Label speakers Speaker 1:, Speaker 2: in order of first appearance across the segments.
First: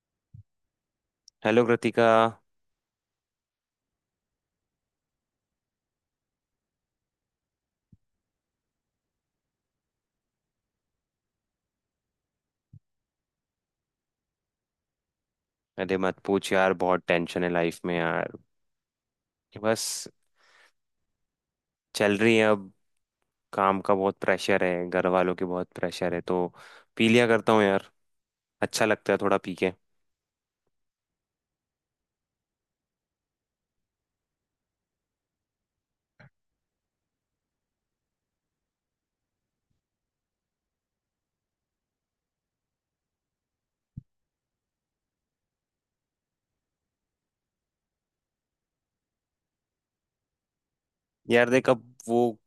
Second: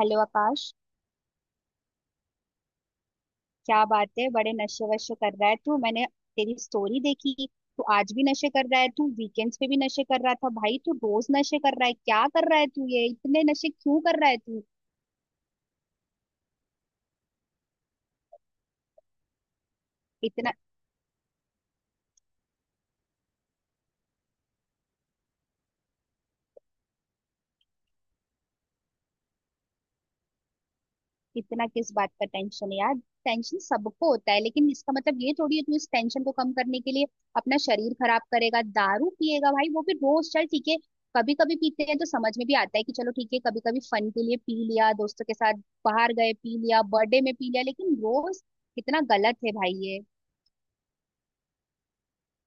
Speaker 1: Hello Akash.
Speaker 2: Hello Kritika.
Speaker 1: क्या बात है, बड़े नशे वशे कर रहा है तू। मैंने तेरी स्टोरी देखी, तू आज भी नशे कर रहा है, तू वीकेंड्स पे भी नशे कर रहा था, भाई तू रोज नशे कर रहा है। क्या कर रहा है तू, ये इतने नशे क्यों कर रहा है तू?
Speaker 2: अरे मत पूछ यार, बहुत टेंशन है लाइफ में यार। बस
Speaker 1: इतना
Speaker 2: चल रही है अब। काम का बहुत प्रेशर है, घर वालों की बहुत प्रेशर है, तो पी लिया करता हूँ यार। अच्छा लगता है थोड़ा पी के।
Speaker 1: इतना किस बात का टेंशन है यार। टेंशन सबको होता है, लेकिन इसका मतलब ये थोड़ी है तू इस टेंशन को कम करने के लिए अपना शरीर खराब करेगा, दारू पिएगा भाई, वो भी रोज। चल ठीक है, कभी कभी पीते हैं तो समझ में भी आता है कि चलो ठीक है, कभी कभी फन के लिए पी लिया दोस्तों के साथ, बाहर गए पी लिया, बर्थडे में पी लिया, लेकिन रोज कितना गलत है भाई ये।
Speaker 2: यार देख, अब वो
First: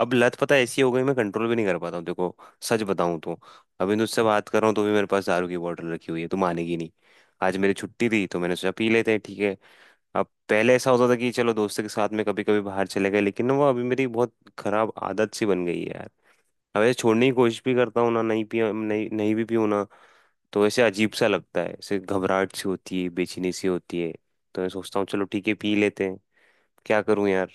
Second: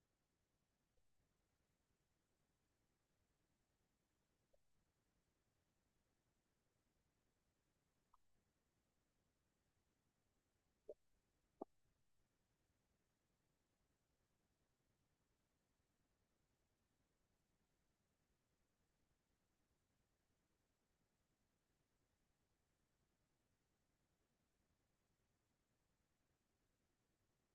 Speaker 2: अब लत पता है ऐसी हो गई, मैं कंट्रोल भी नहीं कर पाता हूँ। देखो, सच बताऊँ तो अभी तुझसे बात कर रहा हूँ तो भी मेरे पास दारू की बोतल रखी हुई है, तू मानेगी नहीं। आज मेरी छुट्टी थी तो मैंने सोचा पी लेते हैं, ठीक है। अब पहले ऐसा होता था कि चलो दोस्तों के साथ में कभी कभी बाहर चले गए, लेकिन ना वो अभी मेरी बहुत खराब आदत सी बन गई है यार। अब ऐसे छोड़ने की कोशिश भी करता हूँ ना, नहीं पी, नहीं नहीं भी पीऊँ ना, तो ऐसे अजीब सा लगता है, ऐसे घबराहट सी होती है, बेचैनी सी होती है। तो मैं सोचता हूँ चलो ठीक है पी लेते हैं। क्या करूँ यार।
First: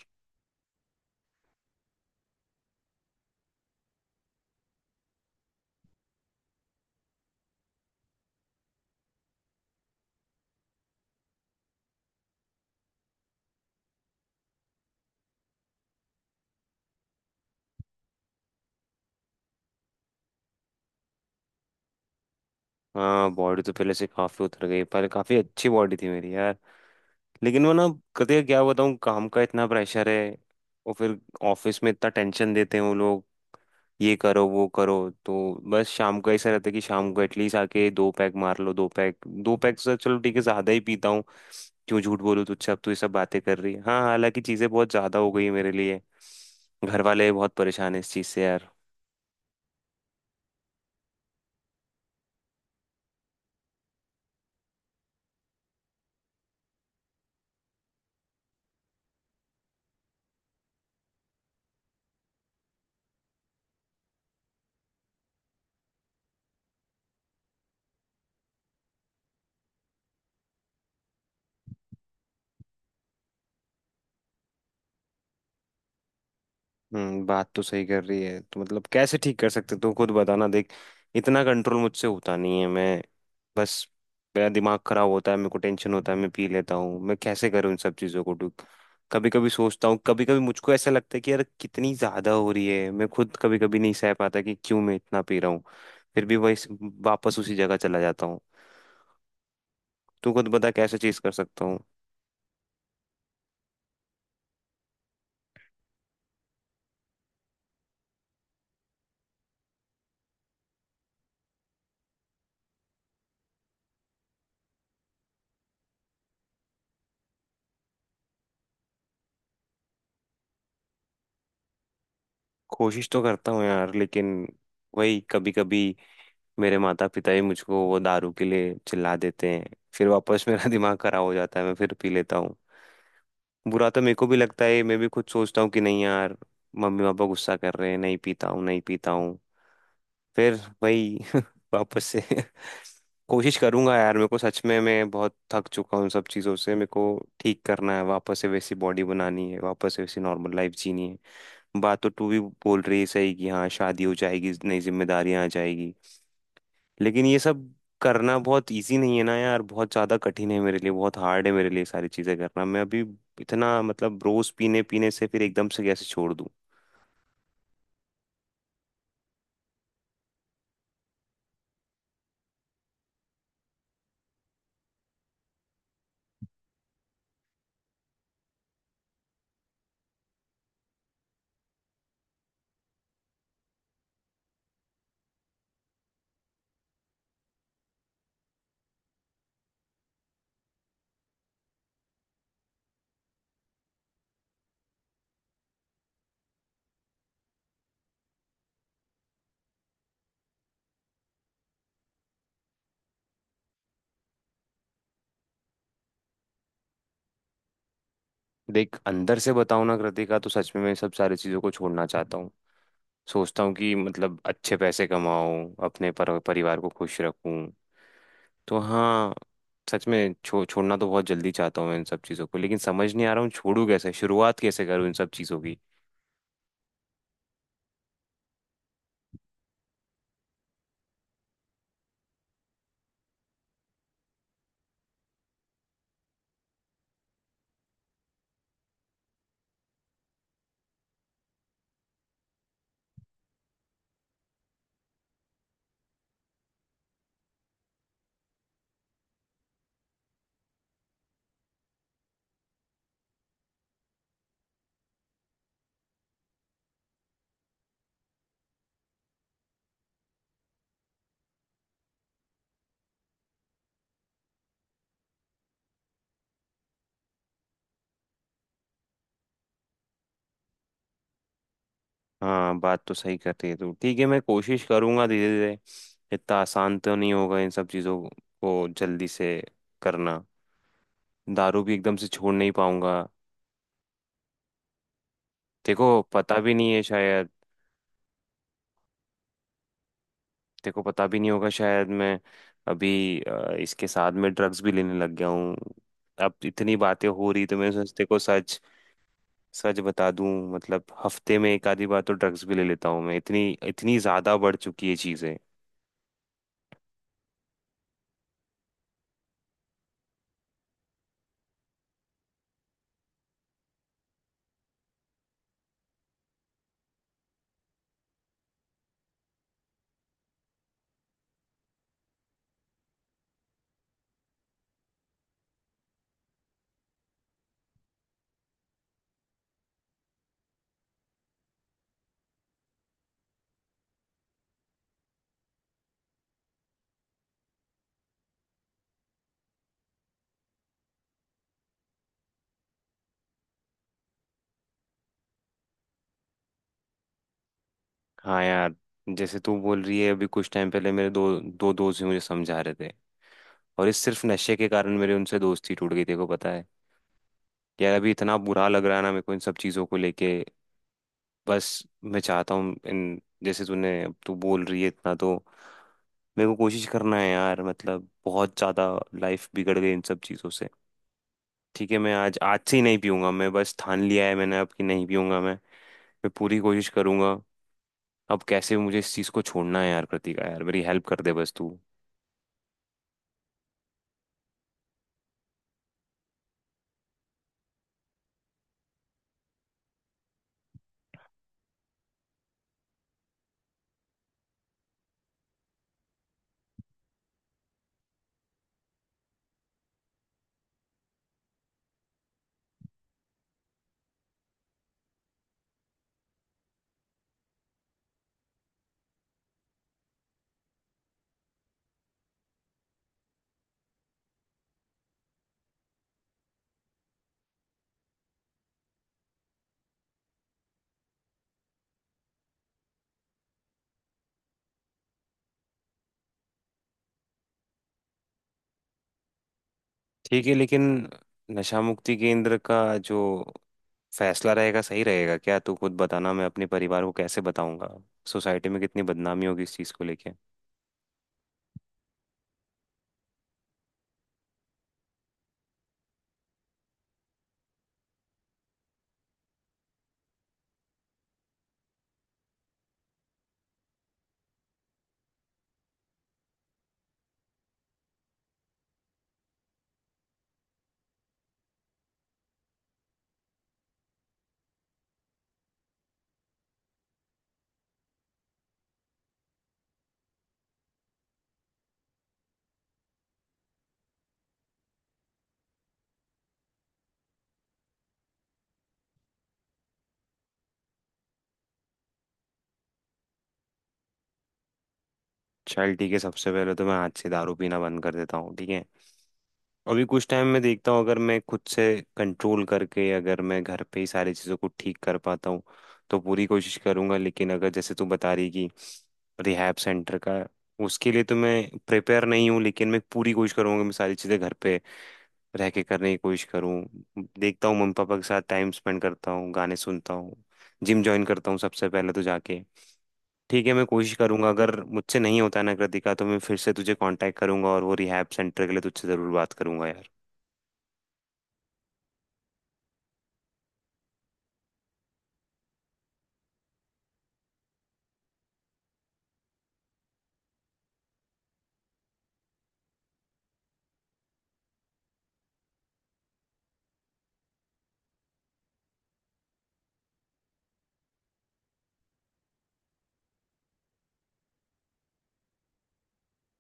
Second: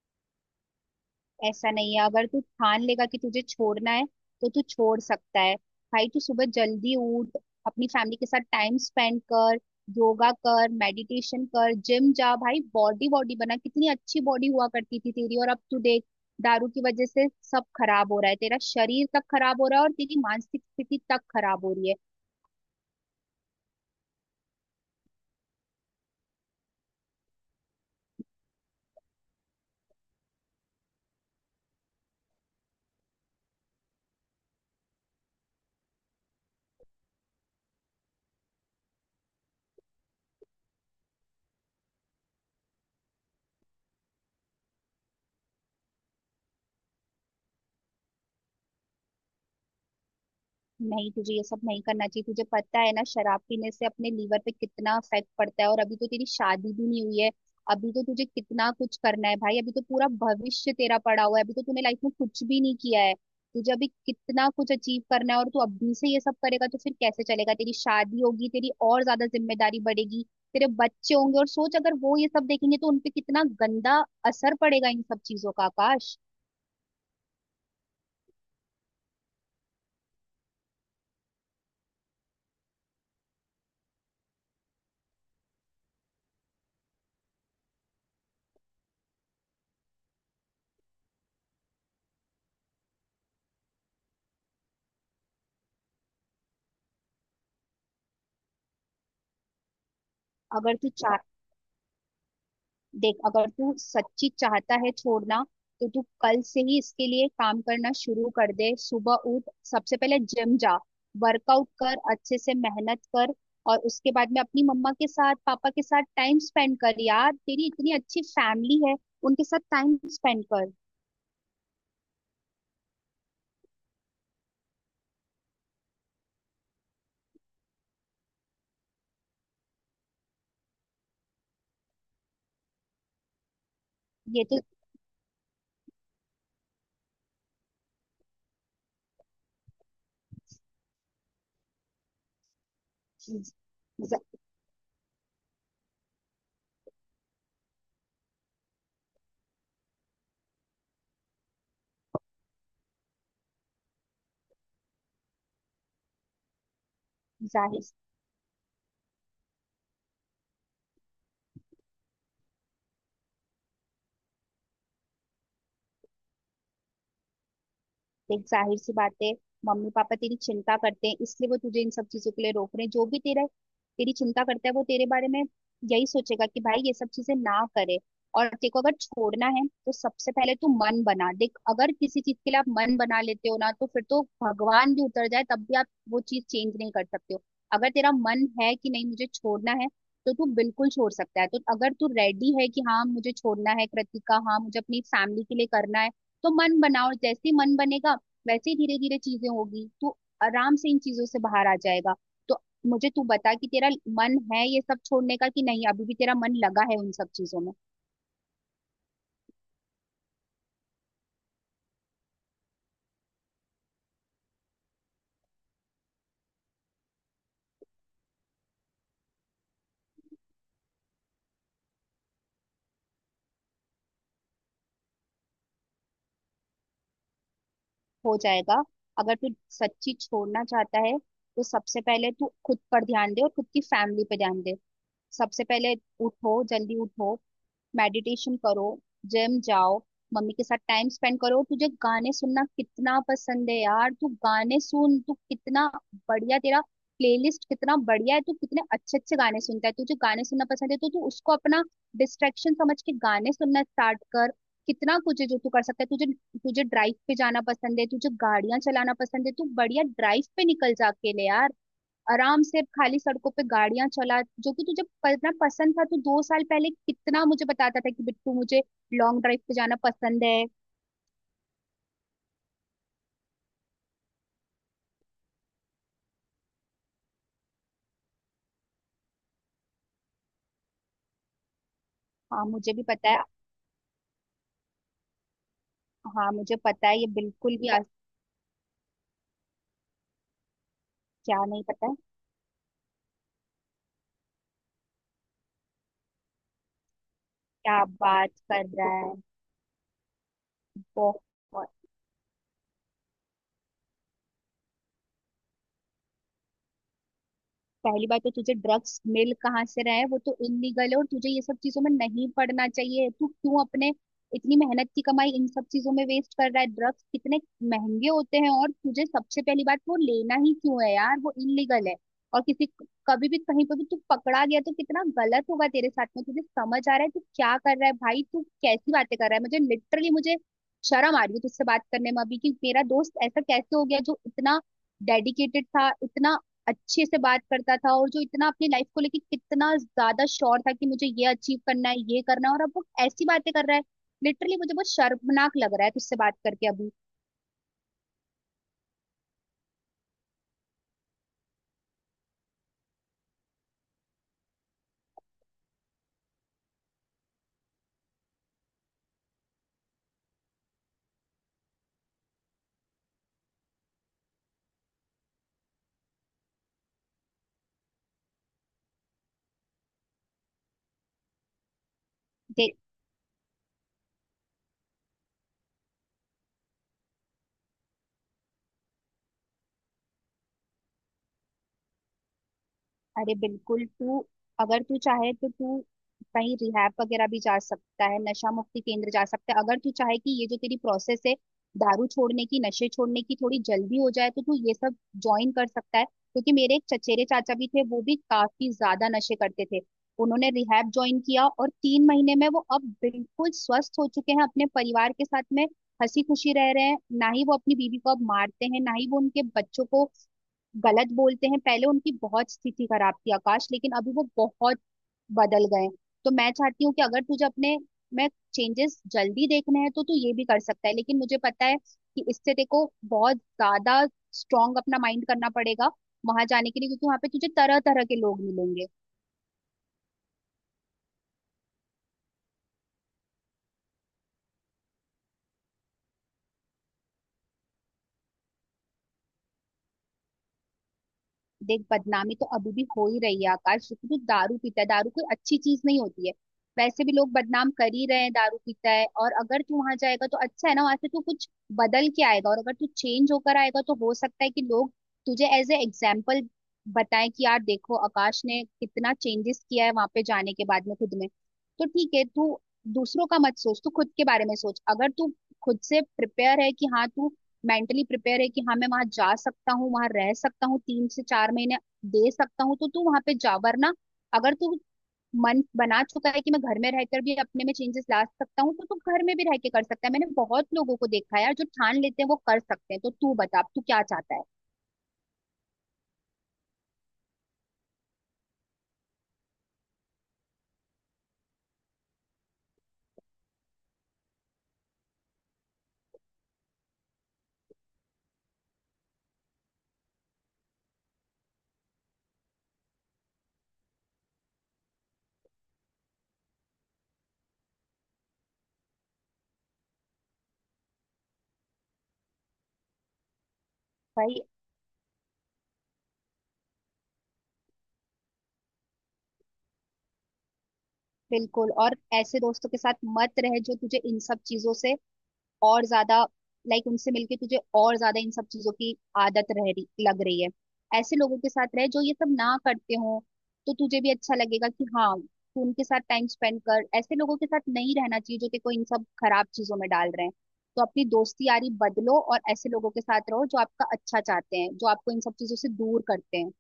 Speaker 1: ऐसा नहीं है, अगर तू ठान लेगा कि तुझे छोड़ना है तो तू छोड़ सकता है। भाई तू सुबह जल्दी उठ, अपनी फैमिली के साथ टाइम स्पेंड कर, योगा कर, मेडिटेशन कर, जिम जा भाई। बॉडी बॉडी बना, कितनी अच्छी बॉडी हुआ करती थी तेरी, और अब तू देख, दारू की वजह से सब खराब हो रहा है, तेरा शरीर तक खराब हो रहा है और तेरी मानसिक स्थिति तक खराब हो रही है।
Speaker 2: हाँ, बॉडी तो पहले से काफी उतर गई, पहले काफी अच्छी बॉडी थी मेरी यार। लेकिन वो ना कते क्या बताऊँ, काम का इतना प्रेशर है और फिर ऑफिस में इतना टेंशन देते हैं वो लोग, ये करो वो करो। तो बस शाम को ऐसा रहता है कि शाम को एटलीस्ट आके दो पैक मार लो। दो पैक, दो पैक से चलो ठीक है, ज्यादा ही पीता हूँ। क्यों झूठ बोलूं तुझसे। अब तू ये सब बातें कर रही है, हाँ, हालांकि चीजें बहुत ज्यादा हो गई हैं मेरे लिए। घर वाले बहुत परेशान है इस चीज से यार।
Speaker 1: नहीं, तुझे ये सब नहीं करना चाहिए। तुझे पता है ना, शराब पीने से अपने लीवर पे कितना इफेक्ट पड़ता है, और अभी तो तेरी शादी भी नहीं हुई है। अभी तो तुझे कितना कुछ करना है भाई, अभी तो पूरा भविष्य तेरा पड़ा हुआ है, अभी तो तूने लाइफ में कुछ भी नहीं किया है। तुझे अभी कितना कुछ अचीव करना है, और तू अभी से ये सब करेगा तो फिर कैसे चलेगा। तेरी शादी होगी, तेरी और ज्यादा जिम्मेदारी बढ़ेगी, तेरे बच्चे होंगे, और सोच अगर वो ये सब देखेंगे तो उनपे कितना गंदा असर पड़ेगा इन सब चीजों का, आकाश।
Speaker 2: हम्म, बात तो सही कर रही है, तो मतलब कैसे ठीक कर सकते, तू खुद बताना। देख, इतना कंट्रोल मुझसे होता नहीं है। मैं बस मेरा दिमाग खराब होता है, मेरे को टेंशन होता है, मैं पी लेता हूँ। मैं कैसे करूँ इन सब चीज़ों को ठीक। कभी कभी सोचता हूँ, कभी कभी मुझको ऐसा लगता है कि यार कितनी ज़्यादा हो रही है, मैं खुद कभी कभी नहीं सह पाता कि क्यों मैं इतना पी रहा हूँ। फिर भी वही वापस उसी जगह चला जाता हूँ। तू खुद बता
Speaker 1: अगर तू
Speaker 2: कैसे
Speaker 1: चाह
Speaker 2: चीज कर सकता हूँ।
Speaker 1: देख, अगर तू सच्ची चाहता है छोड़ना, तो तू कल से ही इसके लिए काम करना शुरू कर दे। सुबह उठ, सबसे पहले जिम जा, वर्कआउट कर, अच्छे से मेहनत कर, और उसके बाद में अपनी मम्मा के साथ पापा के साथ टाइम स्पेंड कर। यार तेरी इतनी अच्छी फैमिली है, उनके साथ टाइम स्पेंड कर।
Speaker 2: कोशिश तो करता हूँ यार, लेकिन वही कभी कभी मेरे माता पिता ही मुझको वो दारू के लिए चिल्ला देते हैं, फिर वापस मेरा दिमाग खराब हो जाता है, मैं फिर पी लेता हूँ। बुरा तो मेरे को भी
Speaker 1: ये तो
Speaker 2: लगता है, मैं भी खुद सोचता हूँ कि नहीं यार, मम्मी पापा गुस्सा कर रहे हैं, नहीं पीता हूँ, नहीं पीता हूँ। फिर वही वापस से
Speaker 1: ज-
Speaker 2: कोशिश करूंगा यार। मेरे
Speaker 1: ज-
Speaker 2: को सच में मैं बहुत थक चुका हूँ इन सब चीज़ों से। मेरे को ठीक करना है, वापस से वैसी बॉडी बनानी है, वापस से वैसी नॉर्मल लाइफ जीनी है। बात तो तू भी बोल रही है सही कि हाँ शादी हो जाएगी, नई जिम्मेदारियां आ जाएगी, लेकिन ये सब
Speaker 1: जाहिर
Speaker 2: करना बहुत इजी नहीं है ना यार। बहुत ज्यादा कठिन है मेरे लिए, बहुत हार्ड है मेरे लिए सारी चीजें करना। मैं अभी इतना मतलब रोज पीने पीने से फिर एकदम से कैसे छोड़ दूं।
Speaker 1: देख, जाहिर सी बात है, मम्मी पापा तेरी चिंता करते हैं, इसलिए वो तुझे इन सब चीजों के लिए रोक रहे हैं। जो भी तेरा, तेरी चिंता करता है, वो तेरे बारे में यही सोचेगा कि भाई ये सब चीजें ना करे। और तेरे को अगर छोड़ना है तो सबसे पहले तू मन बना। देख, अगर किसी चीज के लिए आप मन बना लेते हो ना, तो फिर तो भगवान भी उतर जाए तब भी आप वो चीज चेंज नहीं कर सकते हो। अगर तेरा मन है कि नहीं मुझे छोड़ना है, तो तू बिल्कुल छोड़ सकता है। तो अगर तू रेडी है कि हाँ मुझे छोड़ना है कृतिका, हाँ मुझे अपनी फैमिली के लिए करना है, तो मन बनाओ। जैसे ही मन बनेगा, वैसे ही धीरे धीरे चीजें होगी, तू आराम से इन चीजों से बाहर आ जाएगा। तो मुझे तू बता कि तेरा मन है ये सब छोड़ने का कि नहीं, अभी भी तेरा मन लगा है उन सब चीजों में।
Speaker 2: देख अंदर से बताऊं ना कृतिका, तो सच में मैं सब सारी चीजों को छोड़ना चाहता हूँ। सोचता हूँ कि मतलब अच्छे पैसे कमाऊं, अपने परिवार को खुश रखूं। तो हाँ, सच में छोड़ना तो बहुत जल्दी चाहता हूँ मैं इन सब चीज़ों को, लेकिन समझ नहीं आ रहा हूँ छोड़ू कैसे, शुरुआत कैसे करूँ इन सब चीज़ों की।
Speaker 1: हो जाएगा, अगर तू सच्ची छोड़ना चाहता है, तो सबसे पहले तू खुद पर ध्यान दे और खुद की फैमिली पे ध्यान दे। सबसे पहले उठो जल्दी, उठो, मेडिटेशन करो, जिम जाओ, मम्मी के साथ टाइम स्पेंड करो। तुझे गाने सुनना कितना पसंद है यार, तू गाने सुन, तू कितना बढ़िया, तेरा प्लेलिस्ट कितना बढ़िया है, तू कितने अच्छे अच्छे गाने सुनता है। तुझे गाने सुनना पसंद है, तो तू उसको अपना डिस्ट्रैक्शन समझ के गाने सुनना स्टार्ट कर। कितना कुछ है जो तू कर सकता है। तुझे तुझे ड्राइव पे जाना पसंद है, तुझे गाड़ियां चलाना पसंद है, तू बढ़िया ड्राइव पे निकल जा अकेले यार, आराम से खाली सड़कों पे गाड़ियां चला। जो कि तुझे पढ़ना पसंद था, तो 2 साल पहले कितना मुझे बताता था कि बिट्टू मुझे लॉन्ग ड्राइव पे जाना पसंद है।
Speaker 2: हाँ, बात तो सही करती है तू, ठीक है मैं कोशिश करूँगा धीरे धीरे। इतना आसान तो नहीं होगा इन सब चीज़ों को जल्दी से करना, दारू भी एकदम से छोड़
Speaker 1: हाँ,
Speaker 2: नहीं
Speaker 1: मुझे भी
Speaker 2: पाऊंगा।
Speaker 1: पता है।
Speaker 2: देखो
Speaker 1: हाँ,
Speaker 2: पता भी
Speaker 1: मुझे
Speaker 2: नहीं है
Speaker 1: पता है, ये
Speaker 2: शायद,
Speaker 1: बिल्कुल भी आज।
Speaker 2: देखो पता भी नहीं
Speaker 1: क्या
Speaker 2: होगा
Speaker 1: नहीं पता
Speaker 2: शायद।
Speaker 1: है?
Speaker 2: मैं अभी इसके साथ में ड्रग्स भी लेने लग गया हूँ। अब इतनी बातें हो रही तो मैं
Speaker 1: क्या
Speaker 2: सोचते को
Speaker 1: बात
Speaker 2: सच,
Speaker 1: कर रहा है?
Speaker 2: सच बता दूं, मतलब
Speaker 1: बहुत।
Speaker 2: हफ्ते में एक आधी बार तो ड्रग्स भी ले लेता हूँ मैं। इतनी इतनी ज्यादा बढ़ चुकी है चीजें।
Speaker 1: पहली बात तो तुझे ड्रग्स मिल कहाँ से रहा है, वो तो इलीगल है, और तुझे ये सब चीजों में नहीं पड़ना चाहिए। तू क्यों अपने इतनी मेहनत की कमाई इन सब चीजों में वेस्ट कर रहा है, ड्रग्स कितने महंगे होते हैं। और तुझे सबसे पहली बात, वो लेना ही क्यों है यार, वो इलीगल है। और किसी, कभी भी कहीं पर भी तू पकड़ा गया तो कितना गलत होगा तेरे साथ में। तुझे समझ आ रहा है तू क्या कर रहा है भाई, तू कैसी बातें कर रहा है। मुझे लिटरली, मुझे शर्म आ रही है तुझसे बात करने में अभी, कि मेरा दोस्त ऐसा कैसे हो गया जो इतना डेडिकेटेड था, इतना अच्छे से बात करता था, और जो इतना अपनी लाइफ को लेके कितना ज्यादा श्योर था कि मुझे ये अचीव करना है, ये करना है, और अब वो ऐसी बातें कर रहा है। लिटरली मुझे बहुत शर्मनाक लग रहा है तुझसे बात करके अभी।
Speaker 2: हाँ यार, जैसे तू बोल रही है, अभी कुछ टाइम पहले मेरे दो दो दोस्त भी मुझे समझा रहे थे, और इस सिर्फ नशे के कारण मेरी उनसे दोस्ती टूट गई। देखो पता है यार, अभी इतना बुरा लग रहा है ना मेरे को इन सब चीजों को लेके। बस मैं चाहता हूँ इन, जैसे तूने अब तू बोल रही है इतना, तो मेरे को कोशिश करना है यार, मतलब बहुत ज्यादा लाइफ बिगड़ गई इन सब चीजों से। ठीक है, मैं आज आज से ही नहीं पीऊंगा, मैं बस ठान लिया है मैंने अब कि नहीं पीऊंगा मैं। मैं पूरी कोशिश करूंगा, अब कैसे भी मुझे इस चीज़ को छोड़ना है यार। कृतिका यार, मेरी हेल्प कर दे बस तू।
Speaker 1: अरे बिल्कुल। तू अगर तू चाहे तो तू कहीं रिहैब वगैरह भी जा सकता है, नशा मुक्ति केंद्र जा सकता है, अगर तू चाहे कि ये जो तेरी प्रोसेस है दारू छोड़ने की, नशे छोड़ने की, थोड़ी जल्दी हो जाए, तो तू ये सब ज्वाइन कर सकता है। क्योंकि मेरे एक चचेरे चाचा भी थे, वो भी काफी ज्यादा नशे करते थे। उन्होंने रिहैब ज्वाइन किया, और 3 महीने में वो अब बिल्कुल स्वस्थ हो चुके हैं, अपने परिवार के साथ में हंसी खुशी रह रहे हैं। ना ही वो अपनी बीवी को अब मारते हैं, ना ही वो उनके बच्चों को गलत बोलते हैं। पहले उनकी बहुत स्थिति खराब थी आकाश, लेकिन अभी वो बहुत बदल गए हैं। तो मैं चाहती हूँ कि अगर तुझे अपने में चेंजेस जल्दी देखने हैं, तो तू ये भी कर सकता है। लेकिन मुझे पता है कि इससे, देखो, बहुत ज्यादा स्ट्रांग अपना माइंड करना पड़ेगा वहां जाने के लिए, क्योंकि वहां पे तुझे तरह तरह के लोग मिलेंगे।
Speaker 2: ठीक है, लेकिन नशा मुक्ति केंद्र का जो फैसला रहेगा सही रहेगा क्या, तू खुद बताना। मैं अपने परिवार को कैसे बताऊंगा, सोसाइटी में कितनी बदनामी होगी इस चीज़ को लेके।
Speaker 1: देख, बदनामी तो अभी भी हो ही रही है आकाश, क्योंकि तू दारू पीता है, दारू कोई अच्छी चीज नहीं होती है, वैसे भी लोग बदनाम कर ही रहे हैं दारू पीता है। और अगर तू वहां जाएगा तो अच्छा है ना, वहां से तू कुछ बदल के आएगा, और अगर तू चेंज होकर आएगा तो हो सकता है कि लोग तुझे एज ए एग्जाम्पल बताएं कि यार देखो आकाश ने कितना चेंजेस किया है वहां पे जाने के बाद में खुद में। तो ठीक है तू, दूसरों का मत सोच, तू खुद के बारे में सोच। अगर तू खुद से प्रिपेयर है कि हाँ तू मेंटली प्रिपेयर है कि हाँ मैं वहां जा सकता हूँ, वहां रह सकता हूँ, 3 से 4 महीने दे सकता हूँ, तो तू वहां पे जा। वरना अगर तू मन बना चुका है कि मैं घर में रहकर भी अपने में चेंजेस ला सकता हूँ, तो तू घर में भी रह के कर सकता है। मैंने बहुत लोगों को देखा है यार, जो ठान लेते हैं वो कर सकते हैं। तो तू बता अब तू क्या चाहता है।
Speaker 2: चल ठीक है, सबसे पहले तो मैं आज से दारू पीना बंद कर देता हूँ, ठीक है। अभी कुछ टाइम में देखता हूँ, अगर मैं खुद से कंट्रोल करके अगर मैं घर पे ही सारी चीज़ों को ठीक कर पाता हूँ तो पूरी कोशिश करूँगा। लेकिन अगर जैसे तू बता रही कि रिहैब सेंटर का, उसके लिए तो मैं प्रिपेयर नहीं हूँ। लेकिन मैं पूरी कोशिश करूँगा, मैं सारी चीज़ें घर पे रह के करने की कोशिश करूँ। देखता हूँ, मम्मी पापा के साथ टाइम स्पेंड करता हूँ, गाने सुनता हूँ, जिम ज्वाइन करता हूँ सबसे पहले तो जाके। ठीक है, मैं कोशिश
Speaker 1: भाई
Speaker 2: करूंगा। अगर मुझसे नहीं होता ना कृतिका, तो मैं फिर से तुझे कांटेक्ट करूंगा और वो रिहैब सेंटर के लिए तुझसे ज़रूर बात करूंगा यार।
Speaker 1: बिल्कुल। और ऐसे दोस्तों के साथ मत रह जो तुझे इन सब चीजों से और ज्यादा, लाइक उनसे मिलके तुझे और ज्यादा इन सब चीजों की आदत रह रही, लग रही है। ऐसे लोगों के साथ रह जो ये सब ना करते हो, तो तुझे भी अच्छा लगेगा कि हाँ तू उनके साथ टाइम स्पेंड कर। ऐसे लोगों के साथ नहीं रहना चाहिए जो तेको इन सब खराब चीजों में डाल रहे हैं। तो अपनी दोस्ती यारी बदलो, और ऐसे लोगों के साथ रहो जो आपका अच्छा चाहते हैं, जो आपको इन सब चीजों से दूर करते हैं।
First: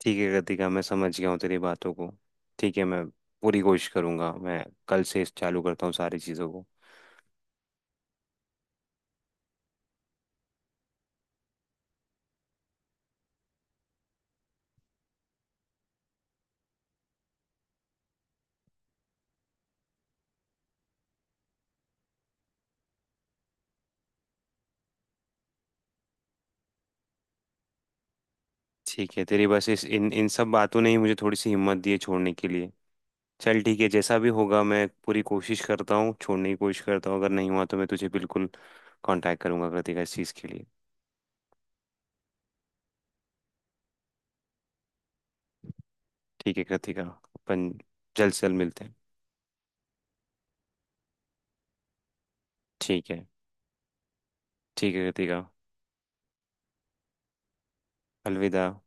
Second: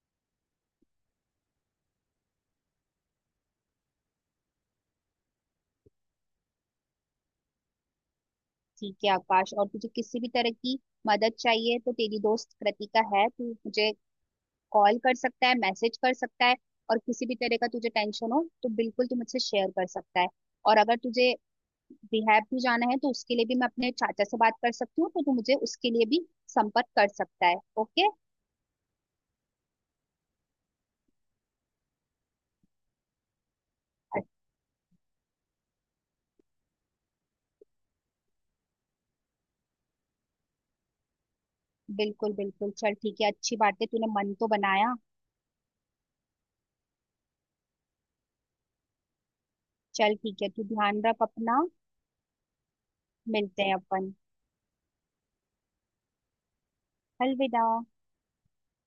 Speaker 2: ठीक है कृतिका, मैं समझ गया हूँ तेरी बातों को। ठीक है, मैं पूरी कोशिश करूंगा, मैं कल से इस चालू करता हूँ सारी चीज़ों को।
Speaker 1: ठीक है आकाश, और तुझे किसी भी तरह की मदद चाहिए तो तेरी दोस्त कृतिका है, तू मुझे कॉल कर सकता है, मैसेज कर सकता है, और किसी भी तरह का तुझे टेंशन हो तो बिल्कुल तू मुझसे शेयर कर सकता है। और अगर तुझे रिहैब भी जाना है तो उसके लिए भी मैं अपने चाचा से बात कर सकती हूँ, तो तू मुझे उसके लिए भी संपर्क कर सकता है। ओके।
Speaker 2: ठीक है, तेरी बस इस इन इन सब बातों ने ही मुझे थोड़ी सी हिम्मत दी है छोड़ने के लिए। चल ठीक है, जैसा भी होगा मैं पूरी कोशिश करता हूँ, छोड़ने की कोशिश करता हूँ। अगर नहीं हुआ तो मैं तुझे बिल्कुल कांटेक्ट करूंगा कृतिका इस चीज़ के लिए।
Speaker 1: बिल्कुल बिल्कुल, चल ठीक है, अच्छी बात है तूने मन तो बनाया।
Speaker 2: ठीक है कृतिका, अपन जल्द से जल्द मिलते हैं।
Speaker 1: चल ठीक है, तू ध्यान रख अपना।
Speaker 2: ठीक है।
Speaker 1: मिलते हैं अपन।
Speaker 2: ठीक है कृतिका,
Speaker 1: अलविदा।
Speaker 2: अलविदा।